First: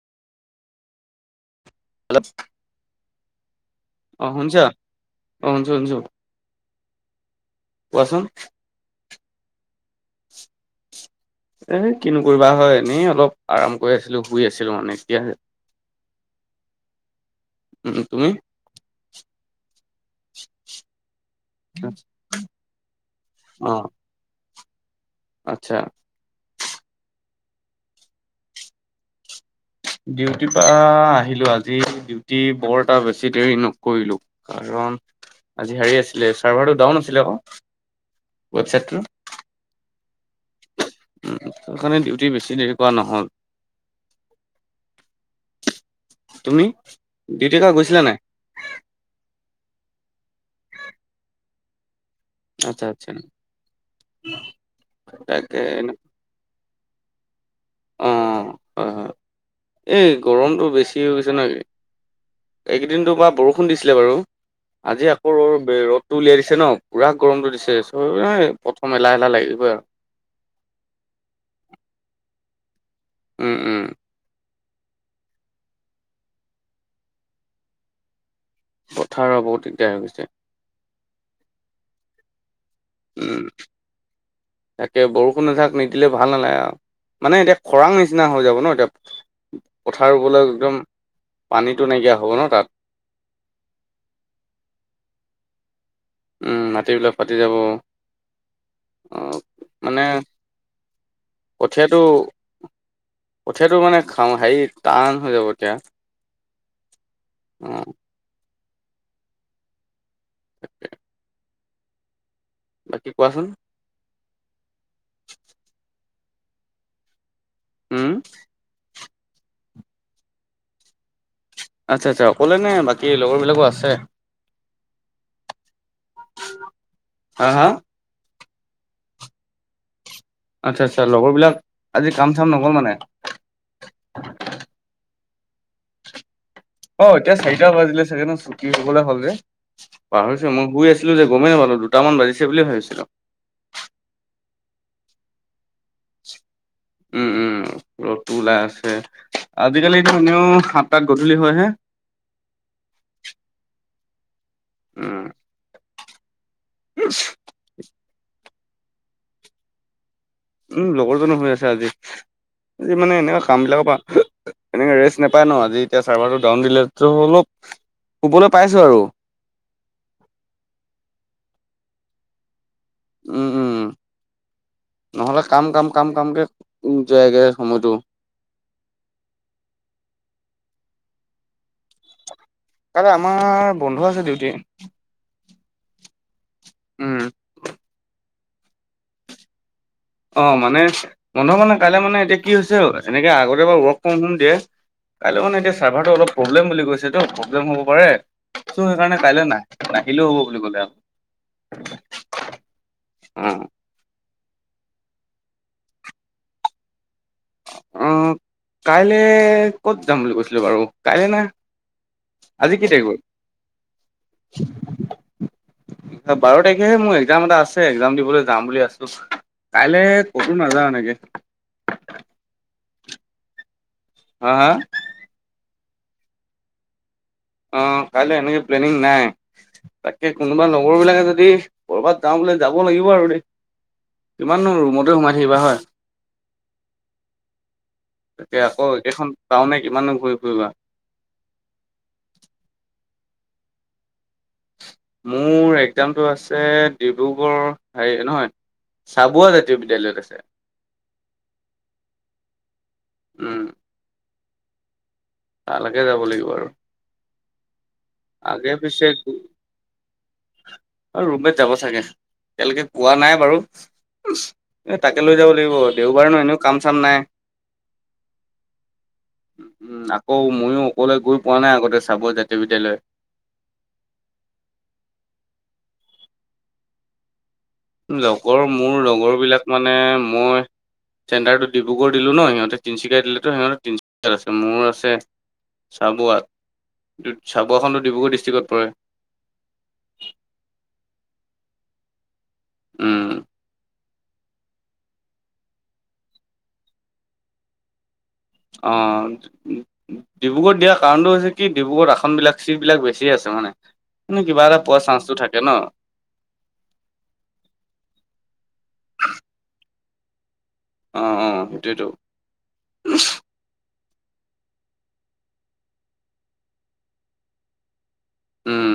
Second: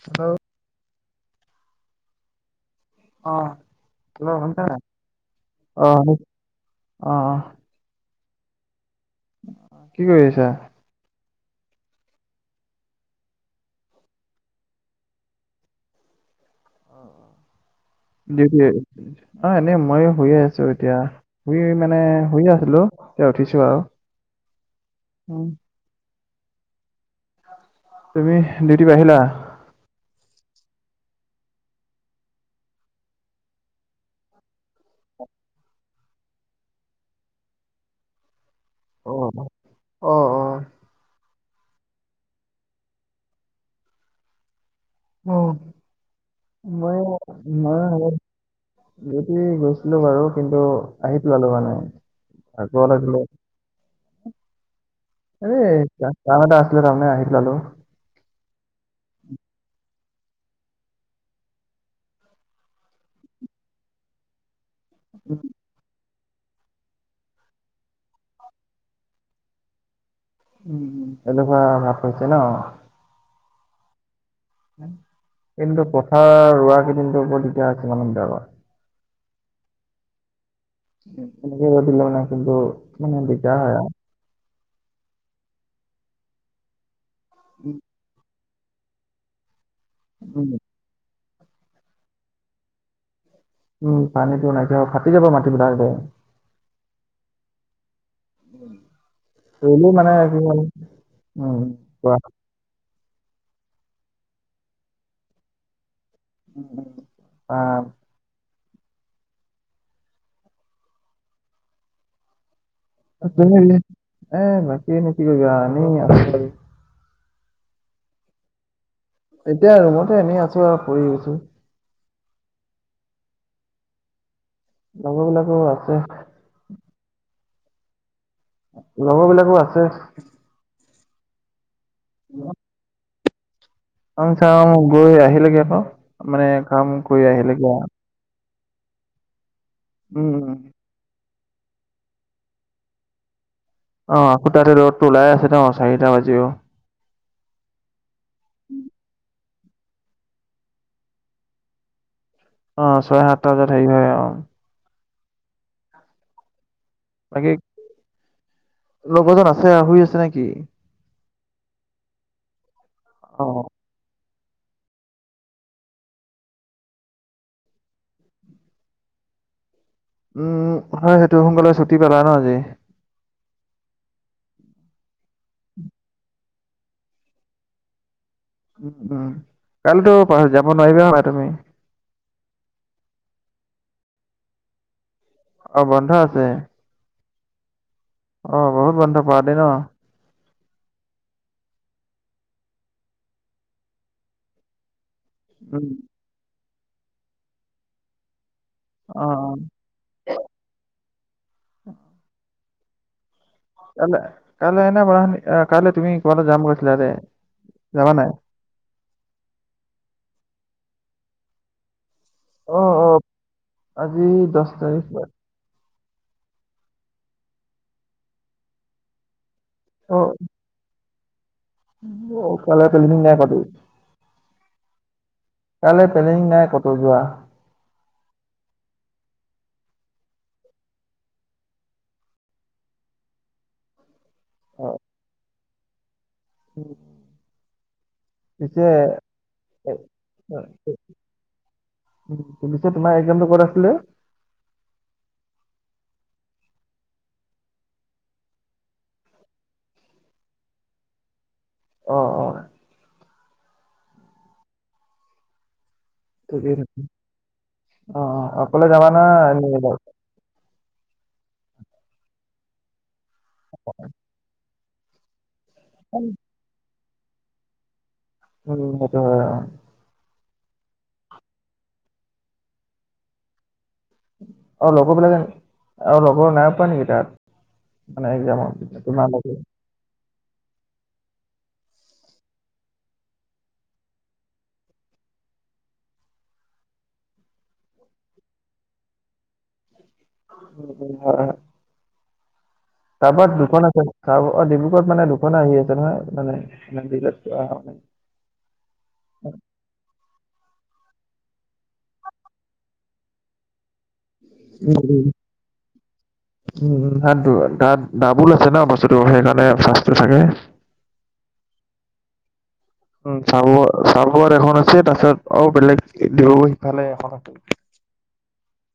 অ [unintelligible] ল অ হেল্ল' শুনিছা নাই শুনিছো অ শুনিছো। শুনি অ অ কোৱাচোন কি কৰি আছা এ কিনো কৰিবা হয় এনেই অলপ আৰাম কৰি আছিলো শুই আছিলো মানে এতিয়া উম, তুমি? দি দিয়ে অ এনে মইয়ো শুইয়ে আছো এতিয়া শুই মানে শুইয়ে আছিলো এতিয়া উঠিছো আউ আতচ্ছা তুমি ডিউটি পা আহিলা ডিউটিৰ পা আহিলো আজি ডিউটি বৰ এটা বেছি দেৰি নকৰিলো কাৰণ আজি হেৰি আছিলে চাৰ্ভাৰটো ডাউন আছিলে আক ৱেবছাইটটোৰ অ অ অ অ উ সেই কাৰণে ডিউটি বেছি দেৰি কৰা নহ'ল অ তুমি মই ডিউটি কা গৈছিলা মই নাই ডিউটি গৈছিলো বাৰু কিন্তু আহি পেলালো মানে ভাগ আচ্ছা আচ্ছা। লাগিলে তাকে এই কা কাম এটা আছিলে তাৰমানে আহি পেলালো অ হয় হয়। [inaudible] এই গৰমটো বেছি হৈ গৈছে ন এইকেইদিন তোমাৰ বৰষুণ দিছিলে বাৰু আজি আকৌ ৰ'ৰ বে ৰদ টো উলিয়াই দিছে ন পুৰা গৰমটো দিছে চো প্ৰথম এলাহ এলাহ লাগিবই আৰু। উম' এনেকুৱা ভাপ পাইছে ন। উম উম' কিন্তু, পথাৰ ৰোৱা গেদিনটো বৰ দিগদাৰ হৈছে মানুহবিলাকৰ। পথা ৰোৱা বহুত দিগদাৰ হৈ গৈছে। তেনেকে ৰ'দ দিলে মানে কিন্তু মানে উম দিগদাৰ হয় আৰু। তাকে বৰষুণ এজাক নিদিলে ভাল নালে আও। মানে এতিয়া উম, খৰাং নিচিনা হৈ যাব ন এতিয়া, পথাৰ ৰুবলে উম। একদম- পানীটো নাইকিয়া হ'ব ন তাত। উম' পানীতো নাইকিয়া হ'ব ফাটি যাব মাটিবিলাকযে। উম' মাটিবিলাক ফাটি যাব উম'। কৰিলোঁ মানে কি হ'ল, উম' কঠীয়াটো কোৱা। কঠীয়াটো মানে খাওঁ হেৰি টান হৈ যাব এতিয়া। অ অঁ' বাকী কোৱাচোন এ বাকি এনেই কি কৰিবা আও, আছো এনেই। উওম' এতিয়া ৰুমতে এনেই আছোঁ আৰু পৰি আছোঁ। আৎচ্ছা আৎচ্ছা অকলেনে বাকী লগৰবিলাকো আছে? লগৰ বিলাকো আছে। হাঁ হাঁ। লগৰ বিলাকো আছে। আৎচ্ছা আৎচ্ছা, লগৰ বিলাক আজি কাম চাম নগল মানে। কাম চাম গৈ আহিলেগে ক, মানে কাম অ কৰি এতিয়া চাৰিটা আহিলেগে আও। বাজিলে চাগে ন চোপ। কি হবলে হ'ল যে উম, পাহৰিছো উম। মই শুই আছিলোঁ যে গমেই নাপালো দুটামান বাজিছে বুলিয়ে ভাবিছিলোঁ। অঁ আকৌ তাতে ৰদটো ওলাই আছে ন চাৰিটা বাজিও। উম উম' ৰদটো ওলাই আছে আজিকালি এতিয়া এনেও সাত তাত গধূলি হয় হে। অঁ ছয় সাতটা বজাত হেই হয় আও। উম' তাকে- ইছ- লগৰ জন আছে আও শুই আছে না কি? উম' লগৰ জনো শুই আছে আজি আজি মানে এনে কাম অ'। বিলাকৰ পা- এনেকে ৰেষ্ট নাপায় ন আজি এতিয়া চাৰ্ভাৰটো ডাউন দিলেতো অলপ শুবলৈ পাইছোঁ আৰু। উম' হয় সেইটো সোনকালে ছুটি পালা ন আজি। উম উম' নহ'লে কাম কাম কাম কামকে যায়গে সময়টো। উম উম' কাইলেতো পথাত যাব নোৱাৰিবা হপাই তুমি। কাইলে আমাৰ বন্ধ আছে ডিউটি। অ বন্ধ আছে। উম' অ বহুত বন্ধ পাৱ দেই ন। অ মানে বন্ধ মানে কাইলে মানে এতিয়া কি হৈছে এনেকে আগতে বাও ৱৰ্ক ফ্ৰম হুম দিয়ে। কাইলে মানে এতিয়া উম। চাৰ্ভাৰটো অলপ প্ৰব্লেম বুলি কৈছেতো প্ৰব্লেম হ'ব পাৰে টো অ', সেইকাৰণে কাইলে অ' না- নাহিলেও হ'ব বুলি ক'লে আও। অঁ' উম কাইলে, কাইলে এনে বাৰ কাইলে তুমি কবালে যাম কৈছিলা যে, যাবা নাই? অ', কাইলে ক'ত যাম বুলি কৈছিলো বাৰু? কাইলৈ না? আজি কি অ', তাৰিখ অ' আজি বাৰু? দহ তাৰিখ হয়। বাৰ তাৰিখেহে মোৰ একজাম এটা আছে, একজাম দিবলে যাম বুলি আছো। কাইলে অ' কতো নাযাওঁ এনেকে। অ কাইলে প্লেনিং নাই পাতি হা-হা? কাইলে প্লেনিং নাই কতো যোৱা? অঁ, কাইলে এনেকে নেকে প্লেনিং নাই। তাকে কোনোবা লগৰ বিলাকে যদি ক'ৰবাত যাওঁ বোলে যাব লাগিব আৰু দেই। কিমান নো অ'। ৰুমতে সোমাই থাকিবা হয়। উম তাকে পিছে আকৌ একেখন টাউনে কিমানো ঘূৰি ফুৰিবা। পিলিছে তোমাৰ একজামটো কত আছিলে? মোৰ একজামটো আছে ডিব্ৰুগড়ৰ হেৰি নহয় চাবুৱা জাতীয় বিদ্যালয়ত আছে। অ অ। উম তালেকে যাব লাগিব আৰু। অ-অ অকলে যাবা নে আৰু কুনোবা যাব? আৰু ৰুমেত যাব চাগে! এতিয়ালেকে পোৱা নাই বাৰু। এ তাকে লৈ যাব লাগিব দেওবাৰে ন এনেও কাম-চাম নাই। উম সেইটো হয় অ'। উম আকৌ ময়ো অকলে গৈ পোৱা নাই আগতে চাবুঐ জাতীয় বিদ্যালয়। অ লগৰবিলাকে আৰু লগৰ নাই পৱা নেকি তাত? মানে লগৰ একজামৰ মোৰ তোমাৰ লগৰ লগৰবিলাক মানে মই চেণ্টাৰটো ডিব্ৰগড় দিলো ন সিহঁতে তিনচুকীয়া দিলেটো সিহঁতে তিনিচুকীয়াত আছে মোৰ আছে চাবুৱাত। চাবুৱখনতো ডিব্ৰুগড় ডিষ্ট্ৰিকত পৰে। উম-উম হয়-হয়। উম তাৰপৰা দুখন আছে, অ ডিব্ৰুগড়ত মানে দুখন আহি আছে নহয় মানে অ' ডিব্ৰুগড়ত দিয়া কাৰণটো কি হৈছে কি- ডিব্ৰুগড়ত আসনবিলাক, চিট বিলাক বেছি আছে মানে। মানে কিবা এটা উম পোৱা উম, চান্সটো থাকে ন? উম, তাত ডাবুল আছে ন বস্তুটো সেইকাৰণে চান্সটো থাকে। অ অ সেইটোয়েতো। চাবুৱা চাবুৱাত এখন আছে তাৰছত আৰু বেলেগ ডিব্ৰুগড়ৰ সিফালে এখন আছিল। উম,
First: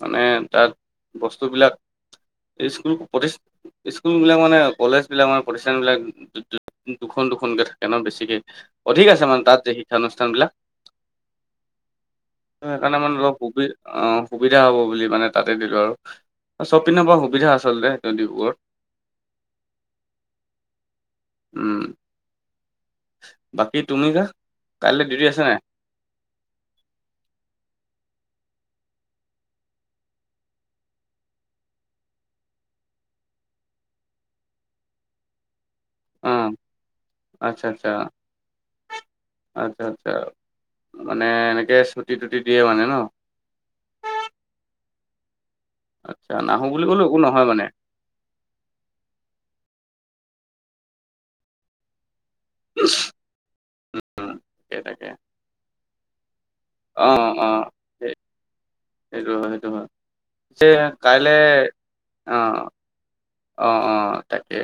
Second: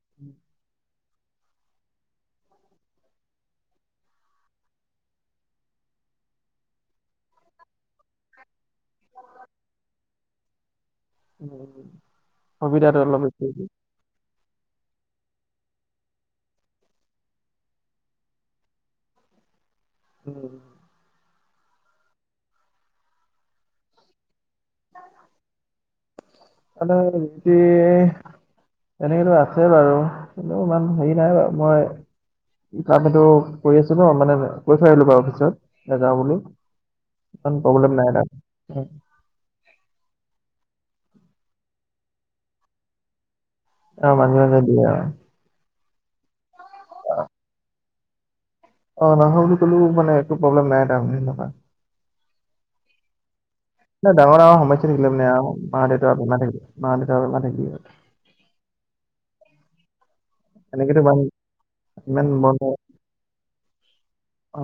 মানে তাত বস্তুবিলাক, স্কুল প্ৰতিষ্ঠ স্কুল বিলাক মানে কলেজ বিলাক মানে প্ৰতিষ্ঠান বিলাক দুখন-দুখনকে থাকে ন বেছিকে। অধিক আছে মানে তাত যে শিক্ষানুষ্ঠান বিলাক। উম উম, সুবিধাটো সেইকাৰণে মানে অলপ বেছিয়ে সুবি দিয়ে। অ' সুবিধা হব বুলি মানে তাতে দিলো আৰু। চব পিনৰ পৰা সুবিধা আচলতে, সে ডিব্ৰুগড়ত। উম উম বাকী তুমি যে, কাইলে ডিউটি আছে নে নাই? কালি ডিউটী, তেনেকেতো আছে বাৰু কিন্তু ইমান হেৰি নাই আৰু মই, কাম এইটো কৰি আছো ন মানে কৈ থৈ আহিলো বাৰু অফিচত। নেযাওঁ অ বুলি, ইমান আচ্ছা আচ্ছা প্ৰব্লেম নাই তাত। আচ্ছা আচ্ছা মানে এনেকে চুটি তুটি দিয়ে মানে ন, অ মাজে মাজে দিয়ে অ, আচ্ছা নাহো বুলি ক'লেও একো নহয় মানে, অ নহয় বুলি কলেও মানে একো প্ৰব্লেম নাই তামানে হেনেকুৱা, [unintelligible] নাই ডাঙৰ ডাঙৰ তাকে সমস্যা তাকে থাকিলে মানে মা দেউতা মানে থাকে মা অ দেউতা বেমাৰ অ থাকে, সেই সেইটো হয় সেইটো হয় তে এনেকেতো ইমান কাইলে ইমান অ বন্ধ অ অ তাকে অ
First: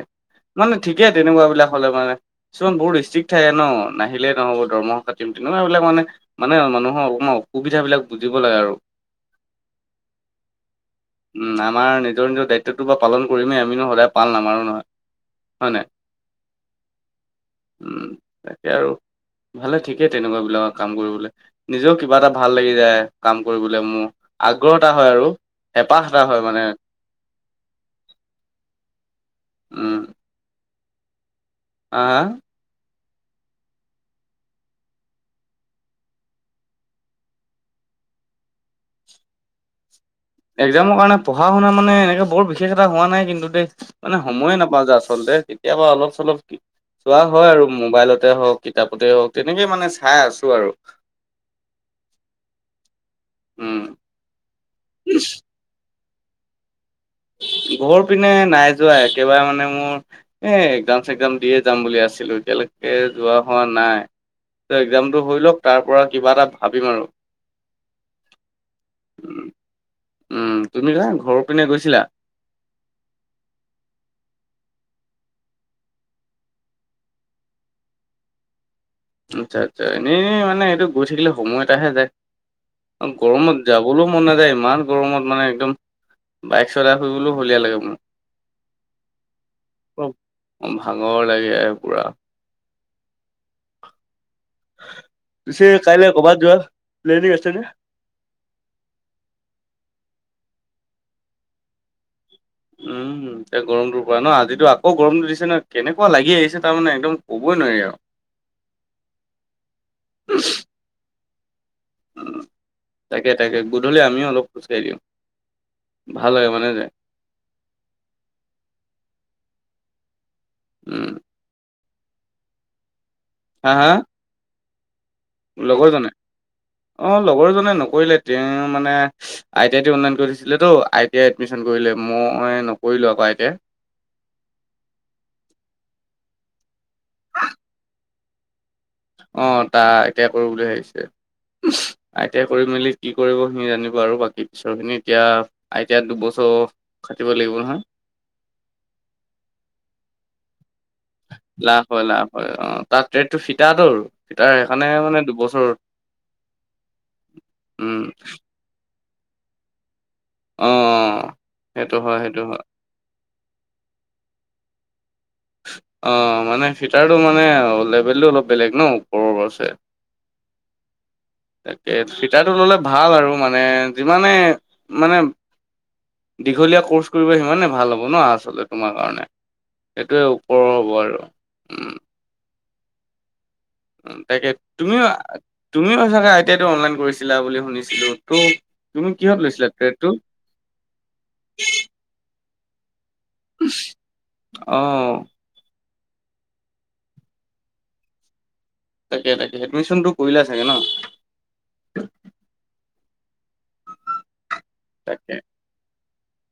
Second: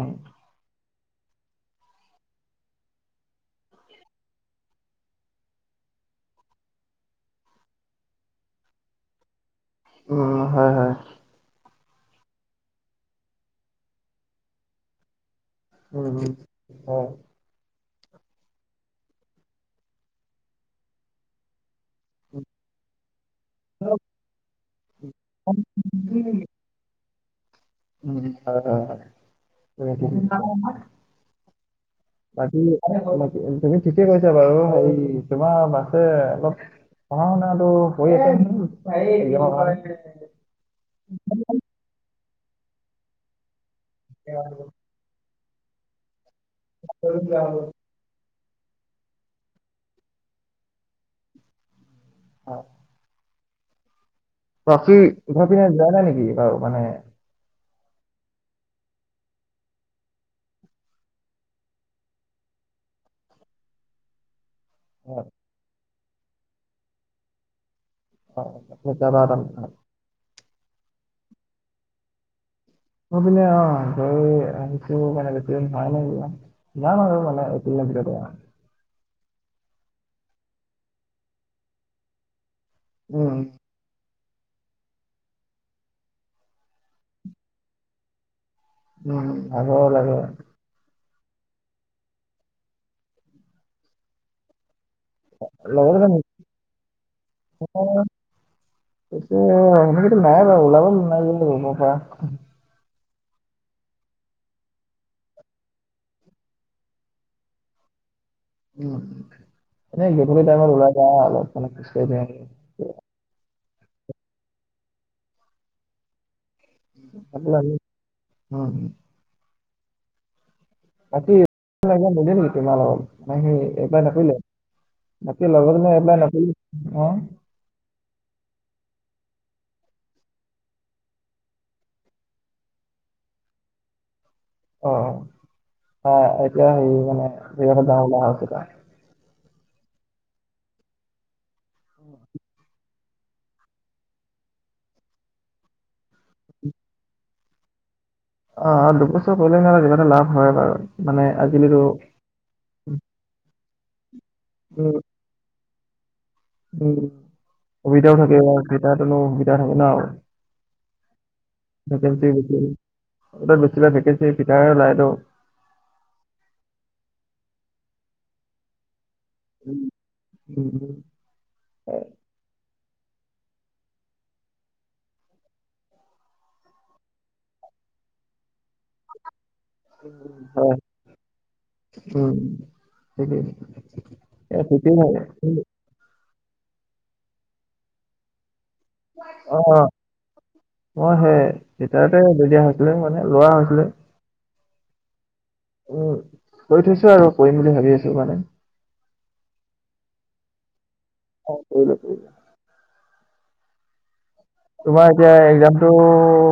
মানে ঠিকেই তেনেকুৱা বিলাক হলে মানে, কিছুমান বহুত ষ্ট্ৰিক্ ঠাকে ন নাহিলে নহব দৰমহা কাতিম তেনেকুৱা বিলাক মানে, মানে মানুহৰ অকণমান অসুবিধা বিলাক বুজিব লাগে আৰু, উম হয় হয় উম্ আমাৰ নিজৰ নিজৰ দায়িত্বটো বা পালন, কৰিমেই আমিনো সদায় পাল নামাৰো নহয় হয় নাই, উম্ উম্ অ উম্ তাকে আৰু ভালে ঠিকেই তেনেকুৱা বিলাকৰ কাম কৰিবলে। নিজেও কিবা এটা ভাল লাগি যায় কাম কৰিবলৈ মোৰ আগ্ৰহ এটা হয় আৰু, হেঁপাহ এটা হয় মানে। উম্ হয় হয় হয়, আ আ বাকী তুমি ঠিকে কৈছা বাৰু হে তোমাৰ বাছে অলপ, পঢ়া শুনাটো কৰি আছে কি‌বা হয়, এক্সামৰ কাৰণে পঢ়া শুনা মানে এনেকুৱা বহুত বিশেষ এটা হোৱা নাই কিন্তু দেই, মানে সময়ে নাপাওঁ যে আচলতে কেতিয়াবা অলপ চলপ চোৱা হয় আৰু মোবাইলতে হওক, কিতাপতে হওক তেনেকে মানে চাই আছো আৰু, অ উম্ বাকী ঘৰ পিনে যোৱা নাই নেকি বাৰু মানে, ঘৰ পিনে নাই যোৱা একেবাৰে মানে মোৰ, এ এক্সাম চেক্সাম দিয়ে যাম বুলি আছিলো এতিয়ালৈকে যোৱা হোৱা নাই, এক্সামটো হয়, হৈ লওক তাৰ পৰা কিবা এটা ভাবিম আৰু, হয় প্ৰচাৰ আৰাম হয়, উম্ তুমি কা ঘৰৰ পিনে গৈছিলা? অ আমাৰ পানে অ হেৰি মানে, না না না এইকেইদিনৰ ভিতৰতে যাম, উম্ আচ্ছা আচ্ছা এনেই মানে এইটো গৈ থাকিলে সময় এটাহে যায়, উম গৰমত যাবলৈও মন নাযায় ইমান গৰমত মানে একদম বাইক চলাই ফুৰিবলৈও হলিয়া লাগে মোৰ। উম্ উম্ ভাগৰু লাগে। উম্ ভাগৰ লাগে পুৰা, পিছে লগৰ কেইটা কাইলে কৰ'বাত যোৱা প্লেনিক আছে নে, পিছে সেনেকেতো নাই বাৰু ওলাব নোলাব বা ৰুমৰ পৰা, [inaudible] এই গৰমটোৰ পৰা ন আজিতো আকৌ গৰমটো দিছে ন কেনেকুৱা লাগি আহিছে তাৰ মানে একদম ক'বই নোৱাৰি আৰু উম্ এনেই গধূলি টাইমত ওলাই যাওঁ আৰু অলপ চলপ খোজ কাঢ়িব উম, কাৰণে তাকে তাকে গধূলি আমিও অলপ খোজকাঢ়ি দিওঁ ভাল লাগে মানে যে আপন আনিম উম উম্ ৰাতি নেকি তোমাৰ লগত মানে সি হা হা এপ্লাই নকৰিলে বাকী লগৰজনে এপ্লাই নকৰিলে অ লগৰজনে নকৰিলে তেওঁ মানে আই টি আই টো অনলাইন কৰি দিছিলে তো আই টি আই এডমিশন কৰিলে মই নকৰিলো আকৌ আই টি আই অ এতিয়া হেৰি মানে যাওঁ যাওঁ হৈছে তাৰ অ তাই আই টি আই কৰো বুলি ভাবিছে আই টি আই কৰি মেলি কি কৰিব সি জানিব আৰু বাকী পিছৰখিনি এতিয়া আই টি আই দুবছৰ খাটিব লাগিব নহয় অ অ দুবছৰ কৰিলে মানে কিবা এটা লাভ হয় বাৰু মানে আজিকালিতো লাভ হয় লাভ হয় অ তাত ট্ৰেডটো ফিতাৰটো আৰু সেইকাৰণে উম, মানে দুবছৰ উম উম সুবিধাও থাকেব ফাটাৰটো নো সুবিধা থাকে ন অ সেইটো হয় ভেকঞ্চি সেইটো হয় বেছি ভাগ ভেকেঞ্চি ফিটাৰৰে উলাই ত অ মানে ফিটাৰটো মানে লেভেলটো অলপ বেলেগ ন ওপৰত আছে [inaudible] তাকে ফিটাৰটো ল'লে ভাল আৰু মানে যিমানে মানে দীঘলীয়া ক'ৰ্চ কৰিব সিমানে ভাল হ'ব ন আচলতে তোমাৰ কাৰণে সেইটোৱে ওপৰৰ হয়, হ'ব আৰু উম সেইটোৱেই তাকে তুমিও তুমিও আই টি আই টো অনলাইন কৰিছিলা বুলি শুনিছিলো ত তুমি কিহত লৈছিলা অ', ট্ৰেদটো তাতে দি দিয়া হৈছিলে মানে লোৱা হৈছিলে অ উম কৰি থৈছো আৰু কৰিম বুলি ভাবি আছো মানে তাকে তাকে এডমিচনটো কৰিলে চাগে ন অ কৰি লোৱা কৰি লোৱা তোমাৰ এতিয়া তাকে একজামটো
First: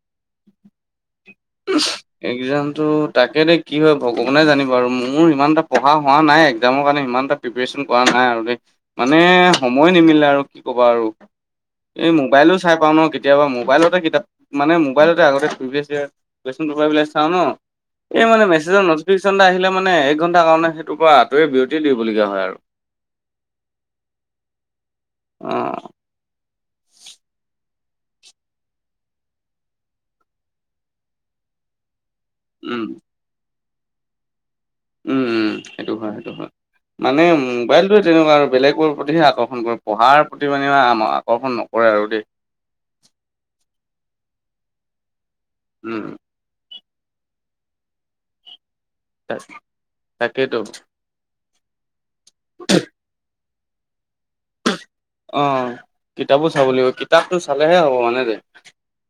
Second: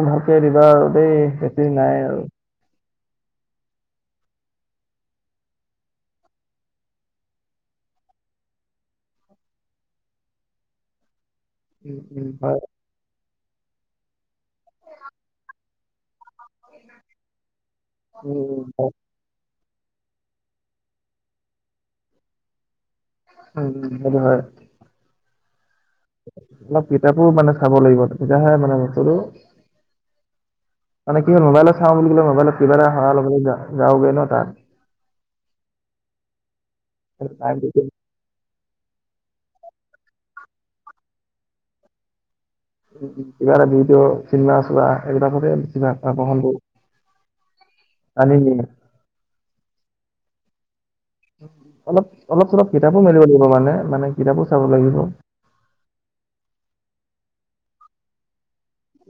ভালকে দিবা আৰু দেই নাই আৰু। একজামটো তাকে দে কি হয় ভগৱানে জানিব আৰু মোৰ ইমান এটা পঢ়া হোৱা নাই একজামৰ কাৰণে ইমান এটা প্ৰিপাৰেচন কৰা নাই আৰু দেই মানে সময় নিমিলে আৰু কি ক'বা আৰু উম, এই উম, মোবাইলো হয়। চাই পাও ন কেতিয়াবা মোবাইলতে কিতাপ মানে মোবাইলতে আগতে প্ৰিভিয়াছ ইয়াৰ কুৱেচণ পেঁপাৰ বিলাক চাওঁ ন এই উম, মানে উম, মেছেজত ন হয়। নতিফিশ্যন এটা আহিলে মানে এক ঘণ্টা কাৰণে সেইটোৰ পৰা আঁতৰি বিৰতি দিবলগীয়া হয় আৰু উম সেইটো হয় অ অলপ কিতাপো মানে চাব লাগিব তেতিয়াহে মানে বস্তুটো মানে কি হয় মোবাইলত চাওঁ বুলি ক'লে মোবাইলত কিবা উম, এটা অহা লগা ল'গ যাওগৈ ন তাত উম উম সেইটো হয় সেইটো হয় মানে সেইটো টাইম মোবাইলটো তেনেকুৱা আৰু বেলেগৰ প্ৰতিহে আকৰ্ষণ কৰে পঢ়াৰ প্ৰতি মানে আকৰ্ষণ নকৰে আৰু দেই কিবা এটা ভিডিঅ' চিনেমা চোৱা সেইবিলাকতে কিবা উম, আকৰ্ষণ কৰো টানি নিয়ে তাকেই ত অলপ অলপ চলপ কিতাপো মেলিব লাগিব মানে মানে কিতাপো চাব লাগিব অঁ', -কিতাপো চাব লাগিব, কিতাপটো চালেহে হ'ব মানে যে।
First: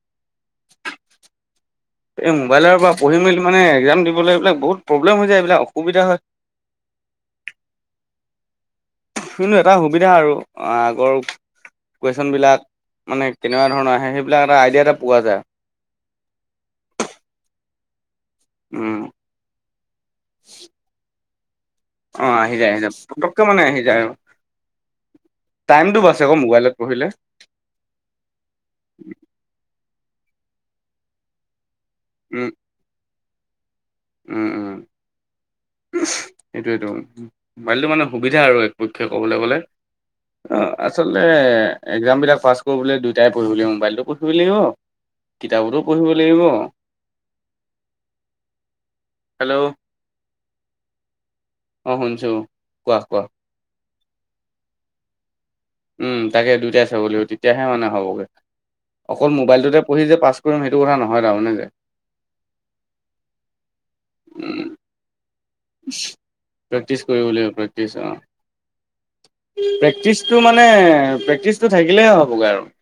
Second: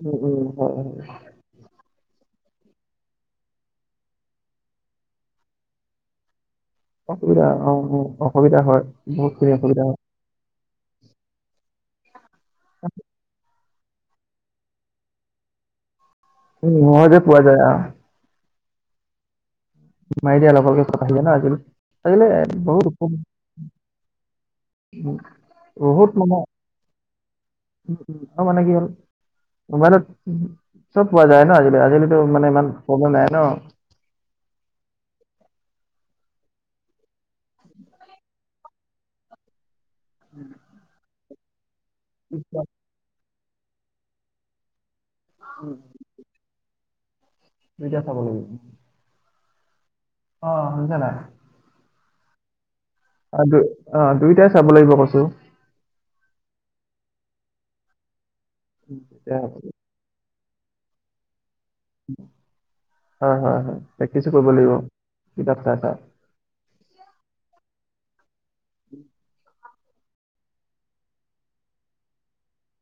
উম-উম, হয়-হয়। এই মোবাইলৰ পৰা পঢ়ি মেলি মানে এক্জাম দিবলৈ এইবিলাক বহুত প্ৰবলেম হৈ যায়, এইবিলাক অসুবিধা হয়। অসুবিধা অঁ', -উমঁ, অসুবিধা হয়। বহুতখিনি কিন্তু এটা অসুবিধা হয়। সুবিধা আৰু আগৰ কুৱেচন বিলাক মানে- কেনেধৰণৰ আহে সেইবিলাক এটা আইডিয়া এটা পোৱা যায়। উমঁ, পোৱা যায় অঁহ। উমঁ। মাৰি দিয়া লগে-লগে পতককে আহি যায় না আজিকালি। অ', আহি আজিকালি যায়, আহি বহুত যায়, উপৰ- পতককে মানে আহি যায় আৰু, উম' টাইমটো বহুত বাছে আকৌ মানে- মোবাইলত পঢ়িলে। আৰু মানে কি হ'ল মোবাইলত চব পোৱা যায় ন আজি কালি। আজি কালি সেইটো উম, মানে ইমান প্ৰব্লেম নাই ন। উম উম। [inaudible] সেইটোৱেটো মোবাইলটো মানে সুবিধা আৰু একপক্ষে ক'বলৈ গ'লে অহ। আচলতে একজামবিলাক পাছ কৰিবলৈ দুয়োটাই পঢ়িব লাগিব মোবাইলটো পঢ়িব লাগিব কিতাপতো পঢ়িব লাগিব। এতিয়া চাব লাগিব। হেল্ল'? অহ, শুনিছানে নাই? অঁহ শুনছু, কোৱা কোৱা। অঁহ দুই অঁহ দুইটাই চাব লাগিব কৈছো। উম, তাকে দুইটাই চাব লাগিব তেতিয়াহে মানে হ'বগৈ। অকল মোবাইলটোতে পঢ়ি যে পাছ কৰিম সেইটো কথা নহয় তাৰমানে যে। হয়, হয়। হয় প্ৰেক্টিছ কৰিব উম লাগিব কিতাপ চাই চাই। প্ৰেক্টিচ কৰিব লাগিব প্ৰেক্টিছ অঁহ, প্ৰেক্টিছ টো মানে প্ৰেক্টিচটো থাকিলেহে হ'বগে আৰু।